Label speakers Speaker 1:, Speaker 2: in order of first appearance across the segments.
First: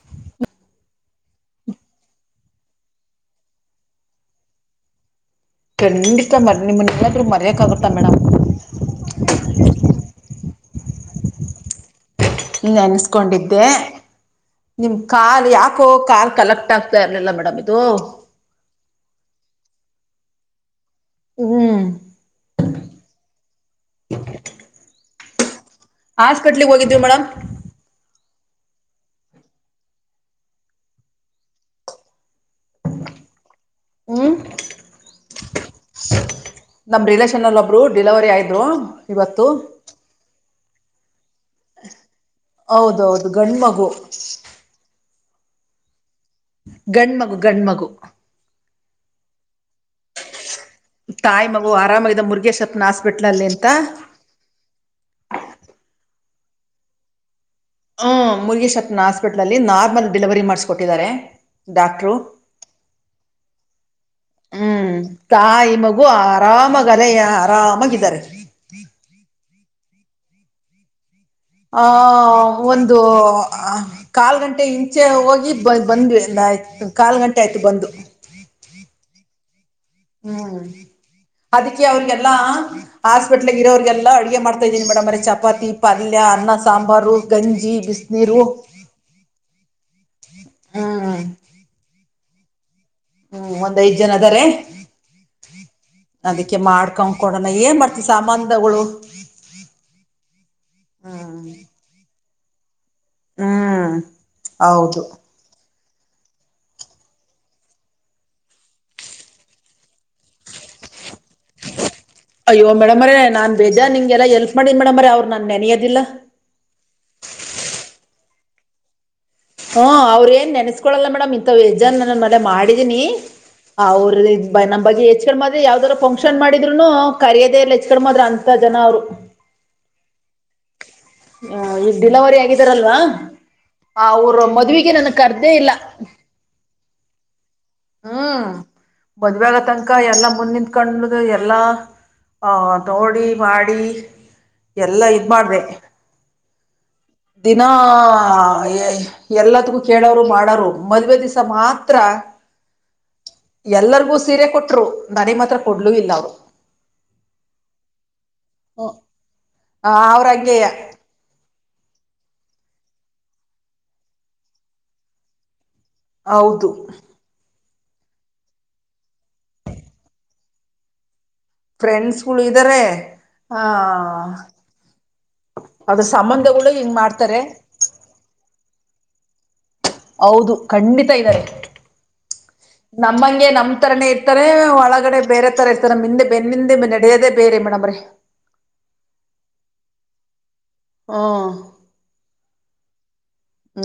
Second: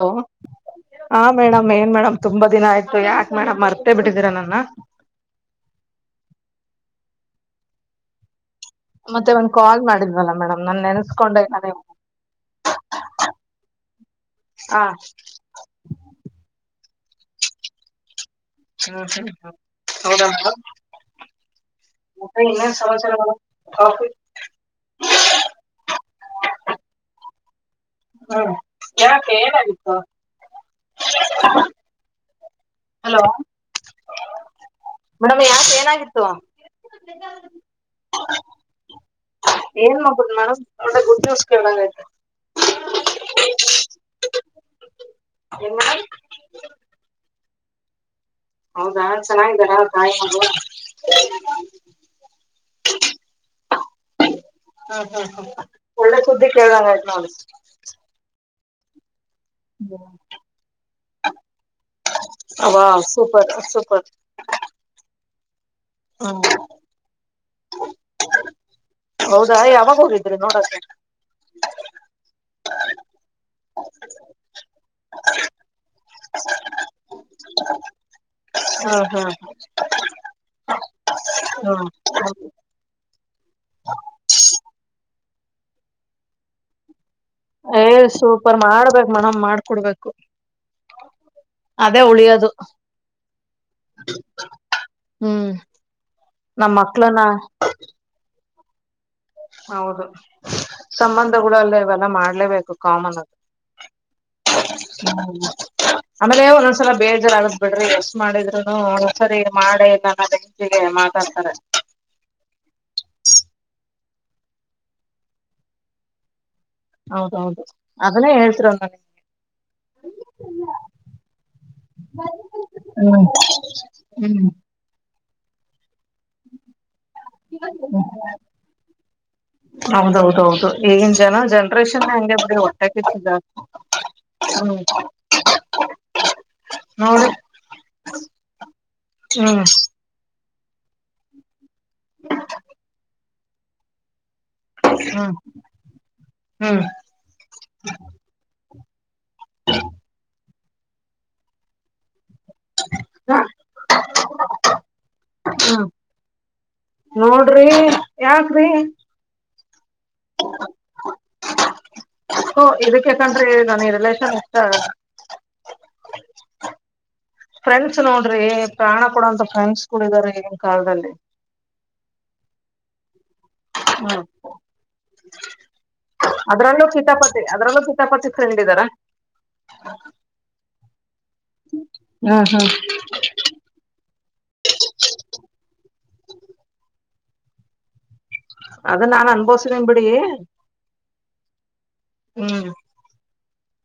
Speaker 1: ಹಓ ಹ ಮೇಡಮ್ ಏನ್ ಮೇಡಮ್ ತುಂಬಾ ದಿನ ಆಯ್ತು ಯಾಕಕ್ ಮೇಡಮ್ ಮರ್ತೆೇ ಬಿಟ್ಟಿದ್ದೀರ ನನ್ನ
Speaker 2: ಖಂಡಿತ ಮ ನಿಮ್ಮನ್ನಲ್ಲಾದ್ರು ಮರ್ಯಕ್ ಆಗುತ್ತ ಮೇಡಮ್.
Speaker 1: ಮತ್ತೆ ಒಂದ್ ಕಾಲ್ ಮಾಡಿದ್ವಲ್ಲ ಮೇಡಮ್ ನಾ ನೆನಸ್ಕೊಂಡ ನ
Speaker 2: ನೆನ್ಸ್ಕೊಂಡಿದ್ದೆ
Speaker 1: ಹಾ
Speaker 2: ನಿಮ್ ಕಾಲ್ ಯಾಕೋ ಕಾರ್ ಕಲೆಕ್ಟ್ ಆಗ್ತ. ಇರ್ಲಿಲ್ಲ ಮೇಡಮ್ ಇದು.
Speaker 1: ಹ್ಮ್ ಹ್ಮ್ ಹ್ಮ್ ಹೌದ ಮತ್ತ
Speaker 2: ಹ್ಮ್
Speaker 1: ಇನ್ನ ಸಮಾಚಾರ?
Speaker 2: ಹಸ್ ಕಟ್ಲಿಗ್ ಹೋಗಿದ್ವಿ ಮೇಡಮ್.
Speaker 1: ಹ್ಮ್ ಯನಕ್ಕೆೆ ಏನಾಗಿತ್ತು? ಹಲೋ
Speaker 2: ಹ್ಮ್
Speaker 1: ಮೇಡಮ್ ಯಾಕ ಏನಾಗಿತ್ತು?
Speaker 2: ನಮ್ ರಿಲೇಷನ್ ಅಲ್ಲಿ ಒಬ್ರು ಡಿಲವರಿ ಆಯ್ರು ಇವತ್ತು.
Speaker 1: ಒ ಗುಡ್ ನ್ಸ್
Speaker 2: ಹೌದೌದು ಗಂಡ ಮಗು.
Speaker 1: [unintelligible]
Speaker 2: ಗಂಡ್ಮಗು ಗಂಡ ಮಗು.
Speaker 1: ಹೌದಾ ಚೆನ್ನಾಗಿದ್ದಾರಾ ತಾಯಿದು.
Speaker 2: ತಾಯಿ ಮಗು ಆರಾಮಾಗಿದ್ದ ಮುರುಗೇಶ್ವತ್ನ ಹಾಸ್ಪಿಟಲ್ನಲ್ಲಿ ಎಂತ.
Speaker 1: ಹ್ಮ್ ಹ್ಮ್ ಹ್ಮ್ ಒಳ್ಳೆ ಸುದ್ದಿ ಕೇಳಂಗ ಆ ನಾ.
Speaker 2: ಪ ನಾರ್ಮಲ್ ಡೆಲಿವರಿ ಮಾಡಿಸಕೊಟ್ಟಿದ್ದಾರೆ ಡಾಕ್ಟರು
Speaker 1: ಸುಪರ
Speaker 2: ತಾಯಿ ಮಗು ಆರಾಮಾಗ ಅಲೆ ಆರಾಮಾಗಿದ್ದಾರೆ.
Speaker 1: ಹೌದಾ ಯಾವಾಗ ಹೋಗಿದ್ರಿ ನೋಡೋಕೆ?
Speaker 2: ಆ ಒಂದು ಕಾಲ್ ಗಂಟೆ ಇಂ ಮುಂಚೆ ಹೋಗಿ ಬ ಬಂದ್ವಿ್ ಕಾಲ್ ಗಂಟೆ ಆಯ್ತು ಬಂದು
Speaker 1: ಹಾ ಹಾ ಹ
Speaker 2: ಹ್ಮ್ ಅದಕ್ಕೆ ಅವ್ರಿಗೆಲ್ಲಾ ಹಾಸ್ಪಿಟ್ಲ್ ಇರೋಗೆಲ್ಲಾ ಅಡುಗೆ ಮಾಡ್ತ ಇದಿ ಮೇಡಮ್ರೆ ಚಪಾತಿ ಪಲ್ಯ ಅನ್ನ ಸಾಂಬಾರು. ಗಂಜಿ
Speaker 1: ಏ
Speaker 2: ಬಿಸಿನೀರು
Speaker 1: ಸೂಪರ್ ಮಾಡ್ಬೇಕಕ್ ಮನ ಮಾಡ್ಕೊಡ್ಬೇಕು.
Speaker 2: ಹ್ಮ್
Speaker 1: ಅದೇ ಉಳಿಯದು.
Speaker 2: ಹ್ಮ್ ಒಂದ್ ಐದ್ ಜನ ಅದಾರೆ
Speaker 1: ಹ್ಮ್
Speaker 2: ಅದಕ್ಕೆ
Speaker 1: ನಮ್
Speaker 2: ಮಾಡ್ಕ
Speaker 1: ಮಕ್ಳನ
Speaker 2: ಕೊಡೋಣ ಏನ್ ಮಾಡ್ತಿವಿ ಸಾಂಬಂಧಗಳು.
Speaker 1: ಹೌದು
Speaker 2: ಹ್ಮ್
Speaker 1: ಸಂಬಂಧಗಳು ಅಲ್ಲ ಇವೆಲ್ಲ ಮಾಡ್ಲೇಬೇಕು ಕಾಮನ್ ಅದು
Speaker 2: ಹ್ಮ್ ಹೌದು
Speaker 1: ಹ್ಮ ಆಮೇಲೆ ಒಂದೊಂದ್ಸಲ ಬೇಜಲ್ ಆಗದ್ ಬಿಡ್ರಿ ಎಷ್ಟ್ ಮಾಡಿದ್ರುನು ಒಂದೊಂದ್ಸರಿ ಮಾಡೇಂ.
Speaker 2: ಅಯ್ಯೋ ಮೇಡಮ್ರ ನಾನ್ ಬೇದ್ಯಾ ನಿ ಎಲ್ಲ ಎಲ್ಪ್ ಮಾಡನ್ ಮೇಡಮ್ರ ಅವ್ರು ನಾನನ್ ನೆನೆಯದಿಲ್ಲ.
Speaker 1: ಹೌದೌದು ಅದನ್ನೇ ಹೇಳ್ತಿರ ನನಗೆ.
Speaker 2: ಹ್ಮ ಅವ್ರ್ ಏನ್ ನೆನೆಸ್ಕೊಳಲ್ಲ ಮೇಡಮ್ ಇಂಥ ಎಜ್ಜಾನ್ ನನ್ ಮನೆೆ ಮಾಡಿದೀನಿ.
Speaker 1: ಹ್ಮ್
Speaker 2: ಅವ್ರ
Speaker 1: ಹ್ಮ್
Speaker 2: ನಮ್ಮ ಬಗ್ಗೆ ಹೆಚ್ ಕ ಮಾಡದೆ ಯಾವ್ದಾರ ಪಂಕ್ ಫಕ್ಷನ್ ಮಾಡಿದ್ರುನು ಕರಿಯೋದೆೇ ಎಲ್ಲ ಹೆಚ್ಕೊಂಡ್ಮ್ರ ಅಂತ ಜನ ಅವರು.
Speaker 1: ಹೌದೌದೌದು ಈಗಿನ ಜನ ಜನ್ರೇಷನ್ ಹಂಗೆ ಬಿ ಒಟ್ಟೆ ಕಿಚ್ಚು ಜಾಸ್ತಿ.
Speaker 2: ಆ ಅವ್ರ ಮದ್ವೆಗೆ ನನ್ ಅರ್ದೇ ಇಲ್ಲ
Speaker 1: ಹೌ
Speaker 2: ಹ್ಮ್ ಮದ್ವಾಗ
Speaker 1: ಹ್ಮ್
Speaker 2: ತನಕ ಎಲ್ಲಾ ಮುಂದಿಂದಕಂಡ್ದು ಎಲ್ಲಾ ಹ ದಡಿ ಮಾಡಾರಿ [unintelligible] ಎಲ್ಲಾ ಇದ್
Speaker 1: ಹ್ಮ್
Speaker 2: ಮಾಡ್ದೆ
Speaker 1: ಹ್ಮ್
Speaker 2: ದಿನಾ ಎಲ್ಲದಗೂ ಕೇಳೋರು ಮಾಡೋರು ಮದ್ವೇ ದಿವಸ ಮಾತ್ರ ಎಲ್ಲರಿಗೂ ಸೀರೆ ಕೊಟ್ರು ನಡೆ ಮಾತ್ರ
Speaker 1: ಹ್ಮ್
Speaker 2: ಕೊಡ್ಲುೂ ಇಲ್ಲ ಅವರು
Speaker 1: ನೋಡ್ರಿ ಯಾಕ್ರಿ
Speaker 2: ಹ ಹ ಅವ್ರಂಗಯ
Speaker 1: ಹ ಇದಕ್ಕೆ ಯಾಕನ್ಡ್ರಿ ಈ ನನ್ ಈ ರಿಲೇಷನ್ ಇಷ್ಟ ಆಗ
Speaker 2: ಹೌದು
Speaker 1: ಫ್ರೆಂಡ್ಸ್ ನೋಡ್ರಿ ಪ್ರಾಣ ಕೊಡುವಂತ ಫ್ರೆಂಡ್ಸ್ ಕೂಡ ಇದಾರೆ ಈಗಿನ ಕಾಲದಲ್ಲಿ
Speaker 2: ಫ್ರೆಂಡ್ಸ್ಗಳು ಇದ್ದಾರೆ ಆ
Speaker 1: ಹ್ಮ್
Speaker 2: ಅದ್ರ ಸಂಬಂಧಗಳು
Speaker 1: ಅದ್ರಲ್ಲೂ
Speaker 2: ಹಿಂಗ್ ಮಾಡ್ತಾರೆ
Speaker 1: ಸಿತಾಪತಿ ಅದ್ರಲ್ಲೂ ಸಿತಾಪತಿ ಫ್ರೆಂಡ್ ಇದ್ದಾರ
Speaker 2: ಹೌದು ಖಂಡಿತ ಇದ್ದಾರೆ
Speaker 1: ಹ್ಮ್ ಹ್ಮ್
Speaker 2: ನಮ್ಮಂಗೆ ನಮ್ ತರನೇ ಇರ್ತಾರೆ ಒಳಗಡೆ ಬೇರೆ ತರ ಇರ್ತಾರೆ ನಿಂದೆ ಬೆನ್ನಿಂದ ನಡೆಯದೇ ಬೇರೆ ಮೇಡಮ್ರೆ
Speaker 1: ಅದ ನಾನ್ ಅನ್ಭವಸನೇನ್ ಬಿಡಿ
Speaker 2: ಹ್ಮ್
Speaker 1: ಹ್ಮ್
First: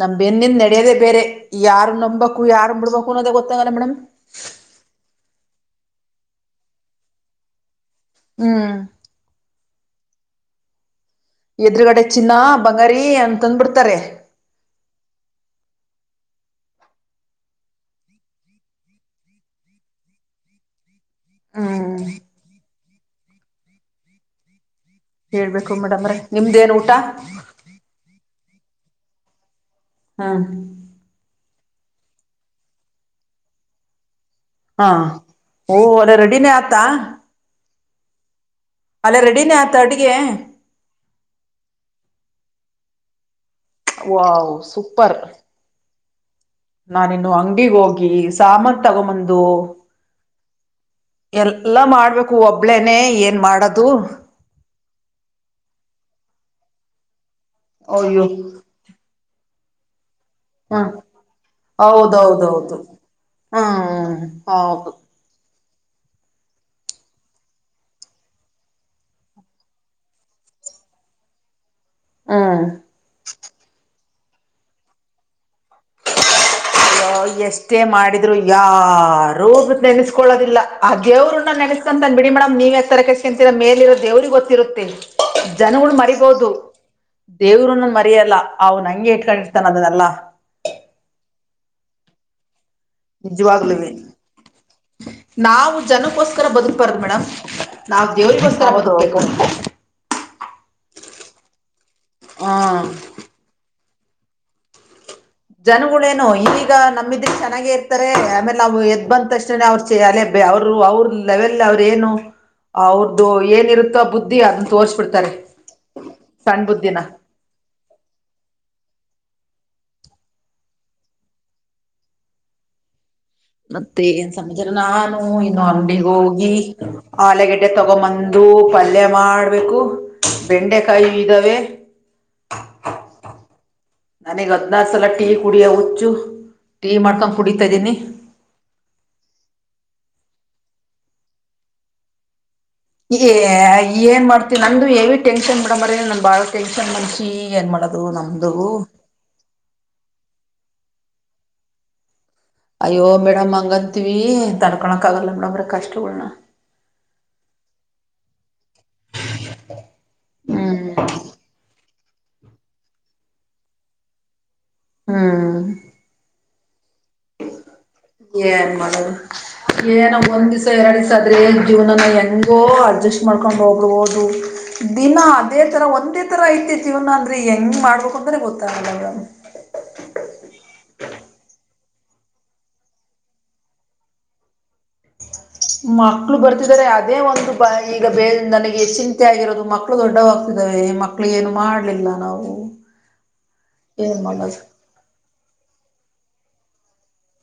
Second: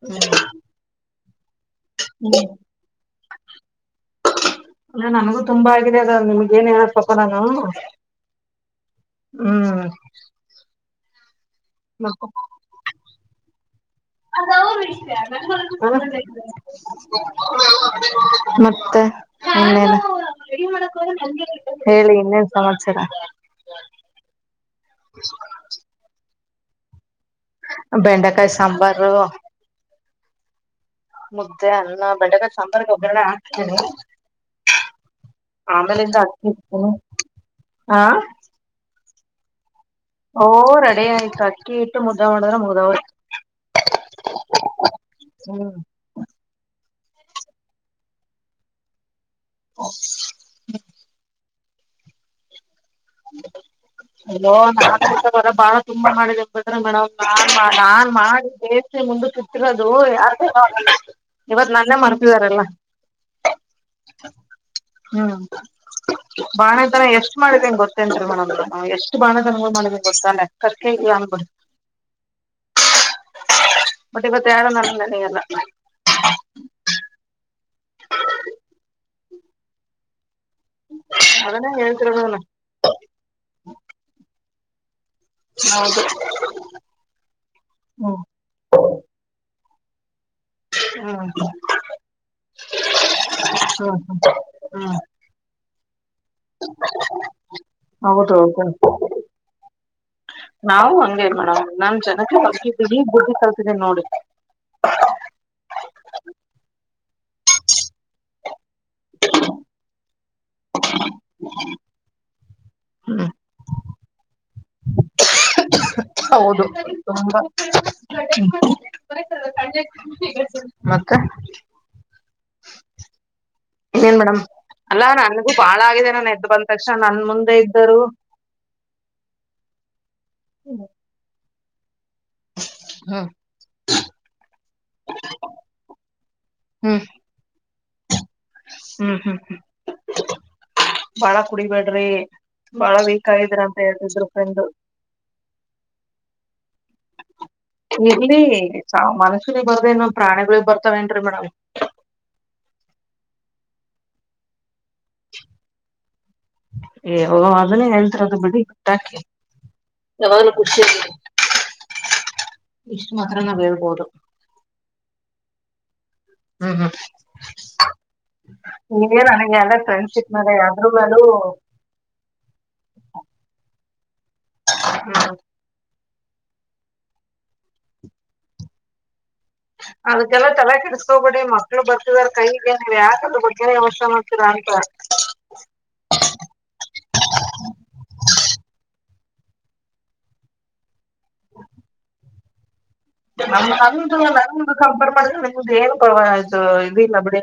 Speaker 2: ನಮ ಬೆಂದಿಂದ ನಡೆಯೋದೇ ಬೇರೆ ಯಾರು ನಂಬಬೇಕು ಯಾರ ಬಿಡ್ಬೇಕು ಅನ್ನೋದ ಗೊತ್ತಂಗಲ್ಲ ಮೇಡಮ್
Speaker 1: ಅ ನಿಮಗೆ ಏನ್ ಹೇಳ ತಪೋಣಾನ
Speaker 2: ಹ್ಮ್
Speaker 1: ಹ್ಮ್ [inaudible]
Speaker 2: ಎದುರುಗಡೆ ಚಿನ್ನ ಬಂಗಾರಿ ಅಂತಂದ ಬಿಡ್ತಾರೆ
Speaker 1: ಅದ ಅವ್ರ ವಿಷಯ ಬೊ ಮತ್ತೆ ಮನ್ನೇನೆ
Speaker 2: ಹ್ಮ್
Speaker 1: ಹೇಳಿ ಇನ್ನೇನ್ ಸಮಾಚಾರ
Speaker 2: ಹೇಳ್ಬೇಕು ಮೇಡಮ್ರ ನಿಮ್ದೇನ್ ಊಟ
Speaker 1: ಬೆಂಡೆಕಾಯಿ ಸಾಂಬಾರು
Speaker 2: ಹಾ
Speaker 1: ಮುದ್ದೆ ಅನ್ನ ಬೆಳಗ ಸಾಂಬಾರ್ಗೆ ಒಗ್ರರಣ ಹಾಕ್ತೇನಿ
Speaker 2: ಹಾ ಓ ಅಲ್ಲೇ
Speaker 1: ಆಮೇಲೆಿದ
Speaker 2: ರೆಡಿನೇ ಆತಾ
Speaker 1: ಹತ ಹಾ [unintelligible]
Speaker 2: ಅಲ್ಲೆಡಿನೇ ಆತ ಅಡ್ಗೆ
Speaker 1: ಓ ರೆಡ ಆಯ್ತು ಅಕ್ಕಿ ಇಟ್ಟು ಮುದ್ದ ಮಾಡದ್ರೆ ಮುಗ್ದಾವ
Speaker 2: ವ ಸೂಪರ್
Speaker 1: ಹ
Speaker 2: ನಾನಿನ್ನು ಅಂಗಗ್ ಹೋಗಿ ಸಾಮತ್ ತಗೊಂಬಂದ ಎಲ್ಲ ಮಾಡ್ಬೇಕು ಒಬ್ಬ ಒಬ್ಳೇನೆ ಏನ್ ಮಾಡದು
Speaker 1: ದ ಬಾಳ ತುಂಬಾ ಮಾಡಿದೆಂದ್ರೆ ಮೇಡಮ್ ನಾನ್ ನಾನ್
Speaker 2: ಅಯ್ಯೋ
Speaker 1: ಮಾಡಿ ದೇ ಮುಂದ ರೋದು ಯ
Speaker 2: ಹ
Speaker 1: ಇವತ್ ನನ್ನೆ ಮಾಡ್ತಿದಾರಲ್ಲ.
Speaker 2: ಹೌದೌದೌದು ಹ್ಮ್ ಹೌದು
Speaker 1: ಹ್ಮ್ ಬಾಣ ತರ ಎಷ್ಟ ಮಾಡಿದ್ದಂಗ ಗೊತ್ತ. ಎಷ್ಟು ಬಾಣದನ ಮಾಡ ಗೊತ್ತಲ್ಲೆ ಕರ್ಕ ಇಲ್ಲ ಅಂದ್ ಬಿು.
Speaker 2: ಹಾ.
Speaker 1: ಬಟ್ ಇವತ್ ಯಾರು ನನ್ನೆನೆಯಲ್ಲ.
Speaker 2: ಅ ಎಷ್ಟೇ ಮಾಡಿದ್ರು ಯ ರೋೋಗ ನೆನೆಸ್ಕೊಳ್ಳೋದ. ಇಲ್ಲ ಆ ದೇವ್ರನ್ನ
Speaker 1: ಅದನ್ನೇ
Speaker 2: ನೆಸ್ಕಂತಂದ
Speaker 1: ಹೇಳ್ತಿರೋದು
Speaker 2: ಬಿಡಿ
Speaker 1: ನಾನು
Speaker 2: ಮೇಡಮ್ ನೀವ್ ಎತ್ತರ ಕಷ್ಟಕಂತರ ಮೇಲಿ ಇೋ ದೇವ್ರರಿಗೆ ಗೊತ್ತಿರುತ್ತೇ. ಜನಗಳು
Speaker 1: ಹೌದು
Speaker 2: ಮರಿಬೋುದು ದೇವರು ನ
Speaker 1: ಹ್ಮ್
Speaker 2: ಮರಿಯಲ್ಲ ಅವ ನಂಗೆ ಇಟ್ಕೊಂಡ. ಅದು ನಲ್ಲಾ.
Speaker 1: ಹಾ.
Speaker 2: ನಿಜವಾಗ್ಲಿವ
Speaker 1: ಹ್ಮ್ ಹ್ಮ್
Speaker 2: ನಾವು ಜನಕ್ಕೋಸ್ಕರ ಬದುಕ್ಬಾರ್ದ ಮೇಡಮ್. ನಾವ್
Speaker 1: ಹೌದು ಹೌದು
Speaker 2: ದೇವ್ರಗೋಸ್ಕರ ಬದು.
Speaker 1: ನಾವು ಹಂಗೇ ಮೇಡಮ್ ನಾನ್ ಜನಕ್ಕೆ
Speaker 2: ಹ್ಮ್
Speaker 1: ಹರ್ತಿದ್ದೀಿ ಬುದ್ಧಿ ಕಲ್ತಿದ್ದಿ ನೋಡಿ. [unintelligible]
Speaker 2: ಜನಗಳೇನು ಈವೀಗ ನಮ್ಮಿದ್ರೆ ಚೆನ್ನಾಗೇ ಇರ್ತಾರೆ ಆಮೇಲೆ ನಾವು ಎದ್ ಬಂದಕ್ಷಣ ಅವ್ರು ಚ ಅಲ್ಲ ಅವರು ಅವ್ರ ಲೆವೆಲ್ ಅವ್ರ ಏನು ಅವ್ರ್ದು ಏನಿರುತ್ತೋ ಬುದ್ಧಿ ಅದನ್ನ ತೋರ್ಸ್ಬಿಡ್ತಾರೆ. ಸಣ್ಣ
Speaker 1: ಹೌದು
Speaker 2: ಬುದ್ಧಿನ
Speaker 1: ತುಂಬಾ. [unintelligible]
Speaker 2: ಮತ್ತೆ
Speaker 1: ಇನ್ನೇನ್
Speaker 2: ಏನ್
Speaker 1: ಮೇಡಮ್
Speaker 2: ಸಮಚಾರ
Speaker 1: ಅಲ್ಲಾ
Speaker 2: ನಾನು
Speaker 1: ನನ್ಗೂ
Speaker 2: ಇನ್ನು
Speaker 1: ಬಾಳ
Speaker 2: ಅಡಿಗ್
Speaker 1: ಆಗಿದೆ ನಾನ್ ಎದ್ದ್
Speaker 2: ಹೋಗಿ
Speaker 1: ಬಂದ ತಕ್ಷಣ ನನ್ ಮುಂದೆ
Speaker 2: ಆಲಗಡ್ಡೆ
Speaker 1: ಇದ್ದರು
Speaker 2: ತಗೊಂಬಂದ ಅಂದು ಪಲ್ಯ ಮಾಡ್ಬೇಕು ಬೆಂಡೆಕಾಯಿ ಇದ್ದಾವೆ.
Speaker 1: ಹಾ.
Speaker 2: ನನೀಗ್ ಹದ್ನಾದ ಸಲ ಟೀ ಕುಡಿಯ ಹುಚ್ಚು ಟೀ ಮಾಡ್ಕೊಂಡ್ ಕುಡಿತಾ ಇದ್ದೀನಿ.
Speaker 1: ಹ್ಮ್ ಹ್ಮ್ ಹ್ಮ್ ಬಾಳ ಕುಡಿಬ್ಯಾಡ್ರಿ.
Speaker 2: ಏನ್ ಮಾಡ್ತವಿ ನಂದು್ದು ಎವಿ ಟೆನ್ಷನ್ ಬಿಡ ಮರ ನಮ ಬಾಳ ಟೆನ್ಷನ್ ಮನ್ಷಿ. ಏನ್ ಮಾಡೋದು
Speaker 1: ಇಲ್ಲಿ
Speaker 2: ನಮ್ದು
Speaker 1: ಮನಸುಲಿ ಬರ್ದೇನ್ ಪ್ರಾಣಿಗಳುಿ ಬರ್ತಾವೇನ್ರರಿ ಮೇಡಮ್.
Speaker 2: ಅಯ್ಯೋ ಮೇಡಮ್ ಹಂಗಂತೀವಿ ತನ್ಕೊಳಕ್ ಆಗಲ್ಲ ಮೇಡಮ್ರೆ ಕಷ್ಟಗಳನ.
Speaker 1: ಏ ಅದನ್ನೇ ಹೇಳ್ತ ಅದು ಬಿಳ ಬಿಟ್ಟಾಕಿ. ಯಾವಾಗ್ಲೂ ಖುಷಿ
Speaker 2: ಹ್ಮ್
Speaker 1: ಇರಲಿ. ಇಷ್ಟು ಮಾತ್ರ ನಾವ್ ಹೇಳ್ಬೋದು.
Speaker 2: ಹ್ಮ್.
Speaker 1: ಹ್ಮ ಹ್ಮ.
Speaker 2: ಏನ್ ಮಾಡೋದು?
Speaker 1: ಎಲ್ಲ
Speaker 2: ಏನೋ
Speaker 1: ಫ್ರೆಂಡ್ಶಿಪ್
Speaker 2: ಒಂದ್
Speaker 1: ಮೇಲೆ
Speaker 2: ದಿವ್
Speaker 1: ಅದ್ರ
Speaker 2: ಎರಡು ದ್ಸ
Speaker 1: ಮೇಲೂ
Speaker 2: ಆದ್ರೆ ಈ ಜೀವನನ್ನ ಹೆಂಗೋ ಅಡ್ಜಸ್ಟ್ ಮಾಡ್ಕೊಂಡ್ ಹೋಗಬ ದಿನ
Speaker 1: ಹ್ಮ್,
Speaker 2: ಅದೇ ತರ ಒಂದೇ ಈ ತರ ಐತಿತಿ ಇವನ ಅಂದ್ರೆ ಹೆಂಗ್ ಮಾಡ್ಬೇಕ ಅಂದ್ರೆ ಗೊತ್ತಾಗಲ್ಲ.
Speaker 1: ಅದಕ್ಕೆಲ್ಲ ತಲೆ ಕೆಿಸಸ್ಕೋಬೇಡಿ ಮಕ್ಳು ಬರ್ತಿದಾರ ಕೈ ಇೇನ ಯಾಕೆ ಅ ಬಗ್ಗೆ ವ್ಯಸ್ಥ ಮಾಡ್ತಿರಾ ಹ.
Speaker 2: ಮಕ್ಳು ಬರ್ತಿದಿದ್ದಾರೆ ಅದೇ ಒಂದು ಬ ಈಗ ಬೇ ನನಗೆ ಹೆನ್ ಆಗಿರೋದು ಮಕ್ಕಳು ದೊಡ್ಡವಾಗ್ತಿದಾವೆ ಮಕ್ಳು ಏನು ಮಾಡ್ಲಿಲ್ಲ ನಾವು.
Speaker 1: ನಮಂಟ
Speaker 2: ಏನ್ ಮಾಡೋದು
Speaker 1: ನ ಕಂಪೇರ್ ಮಾಡ ಇದು ಏನ್ ಪ್ರವಾ ಆಯ್ತು ಇದಿಲ್ಲ ಬಿಡಿ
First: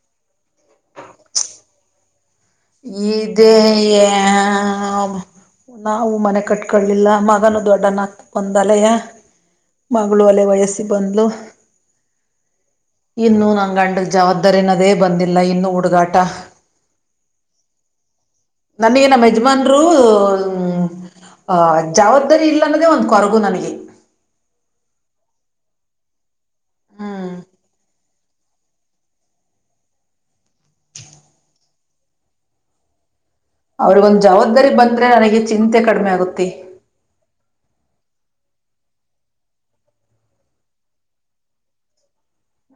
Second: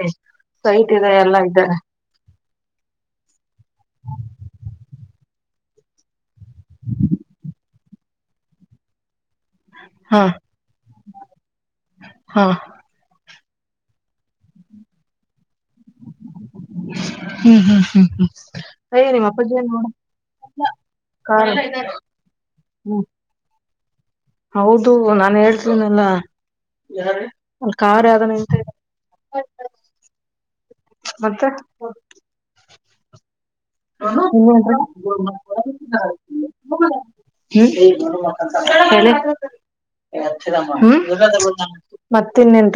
Speaker 1: ಸೈಟ್ ಇದೆ ಎಲ್ಲ ಇದೆ.
Speaker 2: ಇದೇ ನಾವು ಮನೆ ಕಟ್ಕೊಳ್ಳಲಿಲ್ಲ ಮಗನು ದೊಡ್ಡನಕ್ ಬಂದಲಯ.
Speaker 1: ಹಾ
Speaker 2: ಮಗಳು ಅಲೆ ವಯಸ್ಸಿ ಬಂದ್ಲು.
Speaker 1: ಹಾ
Speaker 2: ಇನ್ನು ನಂ ಗಂಡದ ಜವಾಬ್ದಾರಿನದೇ ಬಂದಿಲ್ಲ ಇನ್ನುೂ ಹುಡುಗಾಟ. ನನಗೆ
Speaker 1: ಅಯ್ಯ
Speaker 2: ನಮ್ಮ
Speaker 1: ನಿಮ್ಮ ಅಪ್ಪಾಜಿ ಏನ್
Speaker 2: ಯಜಮಾನ್ರು
Speaker 1: ನೋಡು
Speaker 2: ಹ.
Speaker 1: ಕಾರ್
Speaker 2: ಆ ಜವಾಬ್ದಾರಿ ಇಲ್ಲ ಅನ್ನೋದೇ
Speaker 1: ಹ್ಮ್
Speaker 2: ಒಂದ್ ಕೊರಗು ನನಗೆ.
Speaker 1: ಹೌದು ನಾನ್ ಹೇಳ್ತೀನೆಲ್ಲಾ.
Speaker 2: ಹ್ಮ್
Speaker 1: [unintelligible] ಮತ್ತೆ. ಹ
Speaker 2: ಅವ್ರಿಗೊಂದು
Speaker 1: ನೀ
Speaker 2: ಜವಾಬ್ದಾರಿ ಬಂದ್ರೆ ನನಗೆ ಚಿಂತೆ ಕಡಿಮೆ ಆಗುತ್ತೆ
Speaker 1: ಹ್ಮ್ ಹೇಳೇಳ ಮತ್ತ ಇನ್ನೇನ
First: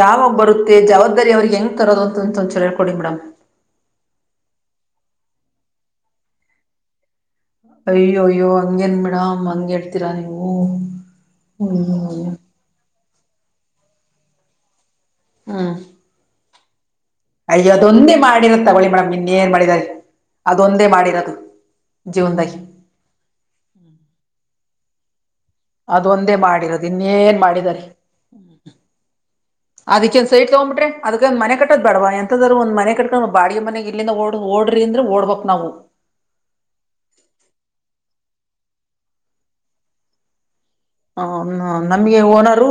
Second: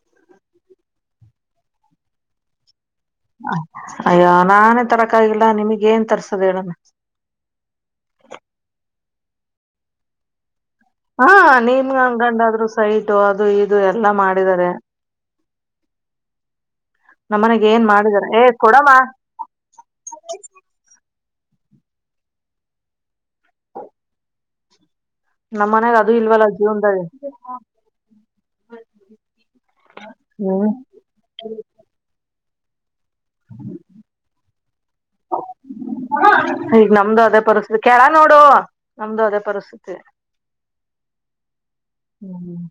Speaker 2: ಯಾವಾಗ ಬರುತ್ತೆ ಜವಾಬ್ದಾರಿ ಅವ್ರಿಗೆ ಹೆಂಗ್ ತರೋದು ಅಂತಂತ ಒಂದಚ
Speaker 1: ಅಯ್ಯೋ ನಾನೇ ತರಕಾಗಿಲ್ಲ ನಿಮಗ್ ಏನ್ ತರ್ಸದ ಹೇಳಣ.
Speaker 2: ಅಯ್ಯೋ ಅಯ್ಯ ಹಂಗೇನ್ ಮೆಡಂ ಹಂಗ ಹಳ್ತೀರಾ ನೀವು
Speaker 1: ಹಾ ನಿಮ್ಗೆ
Speaker 2: ಹ್ಮ್
Speaker 1: ಅಂಗಂಡಾದ್ರು ಸೈಟು ಅದು ಇದು ಎಲ್ಲಾ ಮಾಡಿದಿದ್ದಾರೆ
Speaker 2: ಹಾ
Speaker 1: ನಮ್ಮನೆಗ್
Speaker 2: ಅಯ್ಯ
Speaker 1: ಏನ್
Speaker 2: ಅದೊಂದೇ
Speaker 1: ಮಾಡಿದಾರ ಏ
Speaker 2: ಮಾಡಿರತ್ತಗೋಳಿ
Speaker 1: ಕೊಡಮ್ಮ
Speaker 2: ಮೇಡಮ್ ಇನ್ನೇನ್ ಮಾಡಿದಿದ್ದಾರೆ ಅದೊಂದೇ ಮಾಡಿರೋದು. ಜೀವನದಾಗಿ
Speaker 1: ನಮ್ ಮನೆಗ್ ಅದು
Speaker 2: ಅದೊಂದೇ
Speaker 1: ಇಲ್ವಲ್ಲ
Speaker 2: ಮಾಡಿರೋದು
Speaker 1: ಜೀವನ್ದಾಗ
Speaker 2: ಇನ್ನೇನ್ ಮಾಡಿದಾರೆ? ಅದಕ್ಕೇಏನ್ ಸೈಟ್ ತಗೊ್ಬ
Speaker 1: ಹ್ಮ್
Speaker 2: ಬಿಟ್ರಿ ಅದಕ್ಕ ಒಂದ ಮನೆ ಕೋದ್ ಬೇಡವ ಎಂತ ದ ಒಂದ್ ಮನೆ ಕಕೊಂಡ ಬಾಡ ಮನೆಗ್ ಇಲ್ಲಿಂದ ಓಡ್ ಓಡ್ರ ಅಂದ್ರ ಓಡ್ಬೇಕಕ್ ನಾವು.
Speaker 1: ಈಗ ನಮ್ದು ಅದೇ ಪರಿಸ್ಥಿತಿ ಕೆಳ ನೋಡು ನಮ್ದು ಅದೇ ಪರಿಸ್ಥಿತಿ
Speaker 2: ಹ ನಮ್ಗೆ
Speaker 1: ಹ್ಮ್
Speaker 2: ಓನರು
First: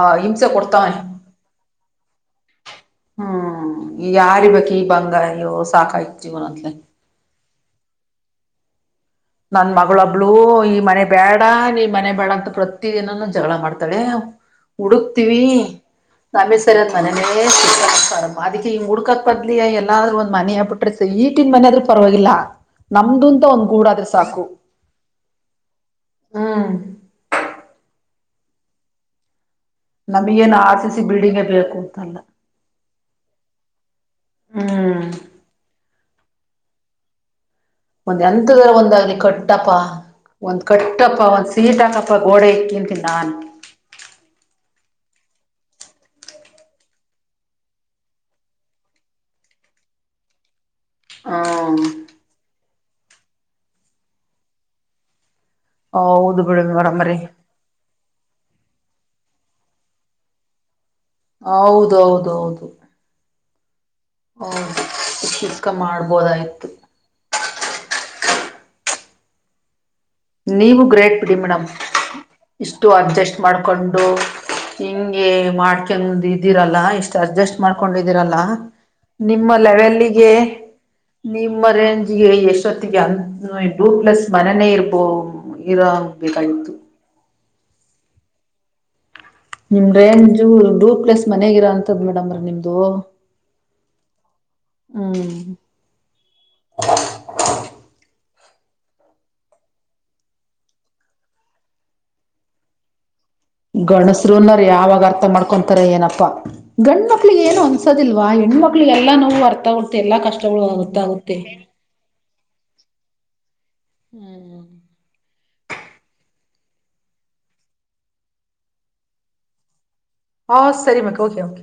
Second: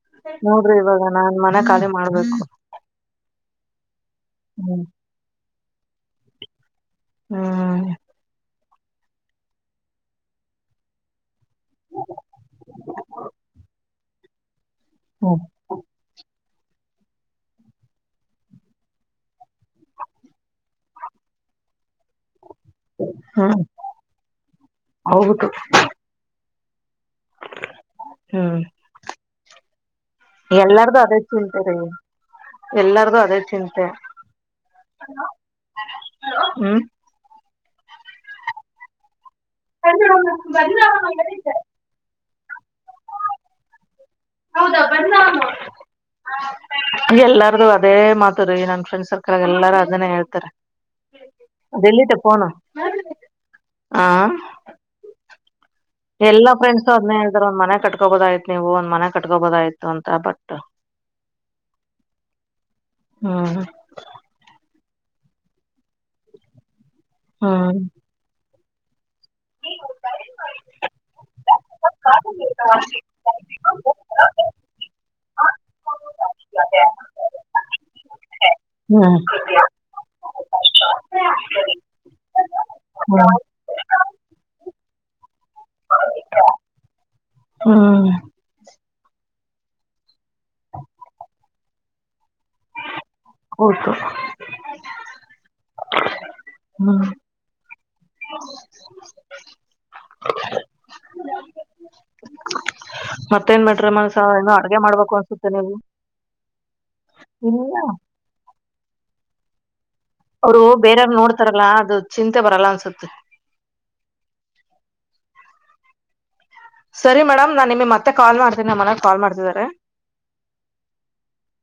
Speaker 2: ಆ ಹಿಂಸೆ
Speaker 1: ನೋಡ್ರಿ
Speaker 2: ಕೊಡ್ತವನೆೆ.
Speaker 1: ಇವಾಗ ನಾನ್ ಮನೆ ಖಾಲಿ ಮಾಡ್ಬೇಕು
Speaker 2: ಹ್ಮ್ ಯಾರ ಇರ್ಬೇಕು ಈ
Speaker 1: ಹ್ಮ್
Speaker 2: ಬಂಗಾರ ಸಾಕಾಯತ್ ಜೀವನತ್ಲೆ.
Speaker 1: ಹಾ
Speaker 2: ನನ್ ಮಗಳೊಬ್ಳು ಈ ಮನೆ ಬೇಡ ನೀ ಮನೆ ಬೇಡ ಅಂತ ಪ್ರತಿ ದಿನಾನೂ ಜಗಳ ಮಾಡ್ತಾಳೆ.
Speaker 1: ಹ್ಮ್
Speaker 2: ಹುಡುಕ್ತಿೀವಿ [unintelligible] ರತ್ ಮನೇ ಅದಕ್ಕೆ ಹಿಂಗ ಹುಡ್ಕಕ್ ಬದ್ಲಿ ಎಲ್ಲಾದರೂ ಒಂದು ಮನೆೇ ಬಿಟ್ರೆ ಈಟಿನನ್ ಮನ ಆದ್ರರು ಪರವಾಗಿಲ್ಲ ನಮ್ದುಂತ
Speaker 1: ಹ್ಮ್
Speaker 2: ಒಂದು್ ಕೂಡಾದರೆ ಸಾ
Speaker 1: ಹೌದು
Speaker 2: ಆ
Speaker 1: ಹ್ಮ್
Speaker 2: ನಮಗೇನು ಆರ್ ಸಿ
Speaker 1: ಎಲ್ಲಾರ್ದು
Speaker 2: ಸಿ
Speaker 1: ಅದೇ
Speaker 2: ಬಿಲ್ಡಿಂಗೇ
Speaker 1: ಚಿಂತೆ
Speaker 2: ಬೇಕು
Speaker 1: ರೀ
Speaker 2: ಅಂತಲ್ಲ
Speaker 1: ಎಲ್ಲಾರ್ದು ಅದೇ ಚಿಂತೆ.
Speaker 2: ಹ್ಮ್
Speaker 1: ಹ್ಮ್
Speaker 2: ಒಂದ್ ಎಂತದ್ರ ಒಂದಲಿ ಕಟ್ಟಪ ಒಂದ್ ಕಟ್ಟಪ್ಪ ಒಂದ್ ಸೀಟ ಹಾಕಪ್ಪ ಓಡೆಕ್ಕಂತ ನನ್.
Speaker 1: ಹೌದಾ ಬಂದ. ಎಲ್ಲಾರ್ದು ಅದೇ ಮಾತದ ಈ ನನ್ ಫ್ರೆಂಡ್ ಸರ್ಕಲ್ ಆಗ ಎಲ್ಲಾರು ಅದನ್ನೇ ಹೇಳ್ತಾರೆ
Speaker 2: ಹ್ಮ
Speaker 1: ಲ್ಲಿಟ ಪನ ಹ
Speaker 2: ಹೌದು
Speaker 1: ಎಲ್ಲ
Speaker 2: ಬಿಡು
Speaker 1: ಫ್ರೆಂಡ್ಸ್ ಅದ್ನೇ
Speaker 2: ಮೇಡಮ್ರೇ
Speaker 1: ಇದ್ರ ಒಂದ ಮನೆ ಕಟ್ಕೋಬಹದ ಆ್ತ್ ನೀವು ಒಂದ್ ಮನೆ ಕಟ್ಕೋಬೋದಾಯ್ತು ಅಂತ ಬಟ್.
Speaker 2: ಹೌದೌದೌದು
Speaker 1: ಹಾ
Speaker 2: ಹೌದು ಚಿಸ್ಕ ಮಾಡ್ಬೋದಾಯ್ತು
Speaker 1: ಹಾ
Speaker 2: ನೀವು ಗ್ರೇಟ್ ಬಿಡಿ ಮೇಡಮ್ ಇಷ್ಟು ಅಡ್ಜಸ್ಟ್ ಮಾಡ. ಕೊಂಡು ಹಿಂಗೆ ಮಾಡ್ಕೊಂಡ ಇದ್ದಿರಲ್ಲ ಇಷ್ಟ ಅಡ್ಜಸ್ಟ್ ಮಾಡ್ಕೊಂಡಿದಿರಲ್ಲ. ನಿಮ್ಮ ಲೆವೆಲ್ಗೆ ನಿಮ್ಮ ರೇಂಜ್ಗೆ ಎಷ್ಟು ಜೊತ್ತಿಗೆ ಅ ಪ್ಲಸ್ ಮನನೇ ಇರ್ಬೋ ಇರಬೇಕಾಯತು
Speaker 1: ಹ್ಮ್
Speaker 2: ನಿಮ್ ರೇಂಜು ಡೂ ಪ್ಲಸ್ ಮನೆಗಿರ ಅಂತದ್ ಮೇಡಮ್ರ ನಿಮ್ದು
Speaker 1: ಹೌದು ಹ್ಮ್
Speaker 2: ಹ್ಮ್
Speaker 1: ಮತ್ತೇನ್ ಬಿಟ್ರಿ ಮನ್ಸ ಇನ್ನು
Speaker 2: ಗಣಸರುನ್ನೋರ್
Speaker 1: ಅಡ್ಗೆ
Speaker 2: ಯಾವಾಗ
Speaker 1: ಮಾಡ್ಬೇಕು
Speaker 2: ಅರ್ಥ
Speaker 1: ಅನ್ಸುತ್ತೆ ನೀವು
Speaker 2: ಮಾಡ್ಕೊಂತಾರ ಏನಪ್ಪಾ ಗಂಡ ಮಕ್ಳಿಗೆ ಏನೋ
Speaker 1: ಇಲ್ಲ
Speaker 2: ಅನ್ಸೋದಿಲ್ವಾ ನ ಮಕ್ಳಿಗೆ ಎಲ್ಲ ನಾವು ಅರ್ಥ ಉ
Speaker 1: ಅವ್ರು ಬೇರವ್ರು ನೋಡ್ತಾರಲ್ಲ ಅದು ಚಿಂತೆ ಬರಲ್ಲ ಅನ್ಸುತ್ತೆ.
Speaker 2: ಹ್ಮ್
Speaker 1: ಸರಿ ಮೇಡಮ್ ನಾನ್ ನಿಮಗೆ ಮತ್ತೆ ಕಾಲ್ ಮಾಡ್ತೀನಿ ನಮ್ಮ ಮನಾಗ ಕಾಲ್ ಮಾಡ್ತಿದಿದ್ದಾರೆ.
Speaker 2: ಹಾ ಸರಿಮಕ್ ಓಕೆ ಕೆ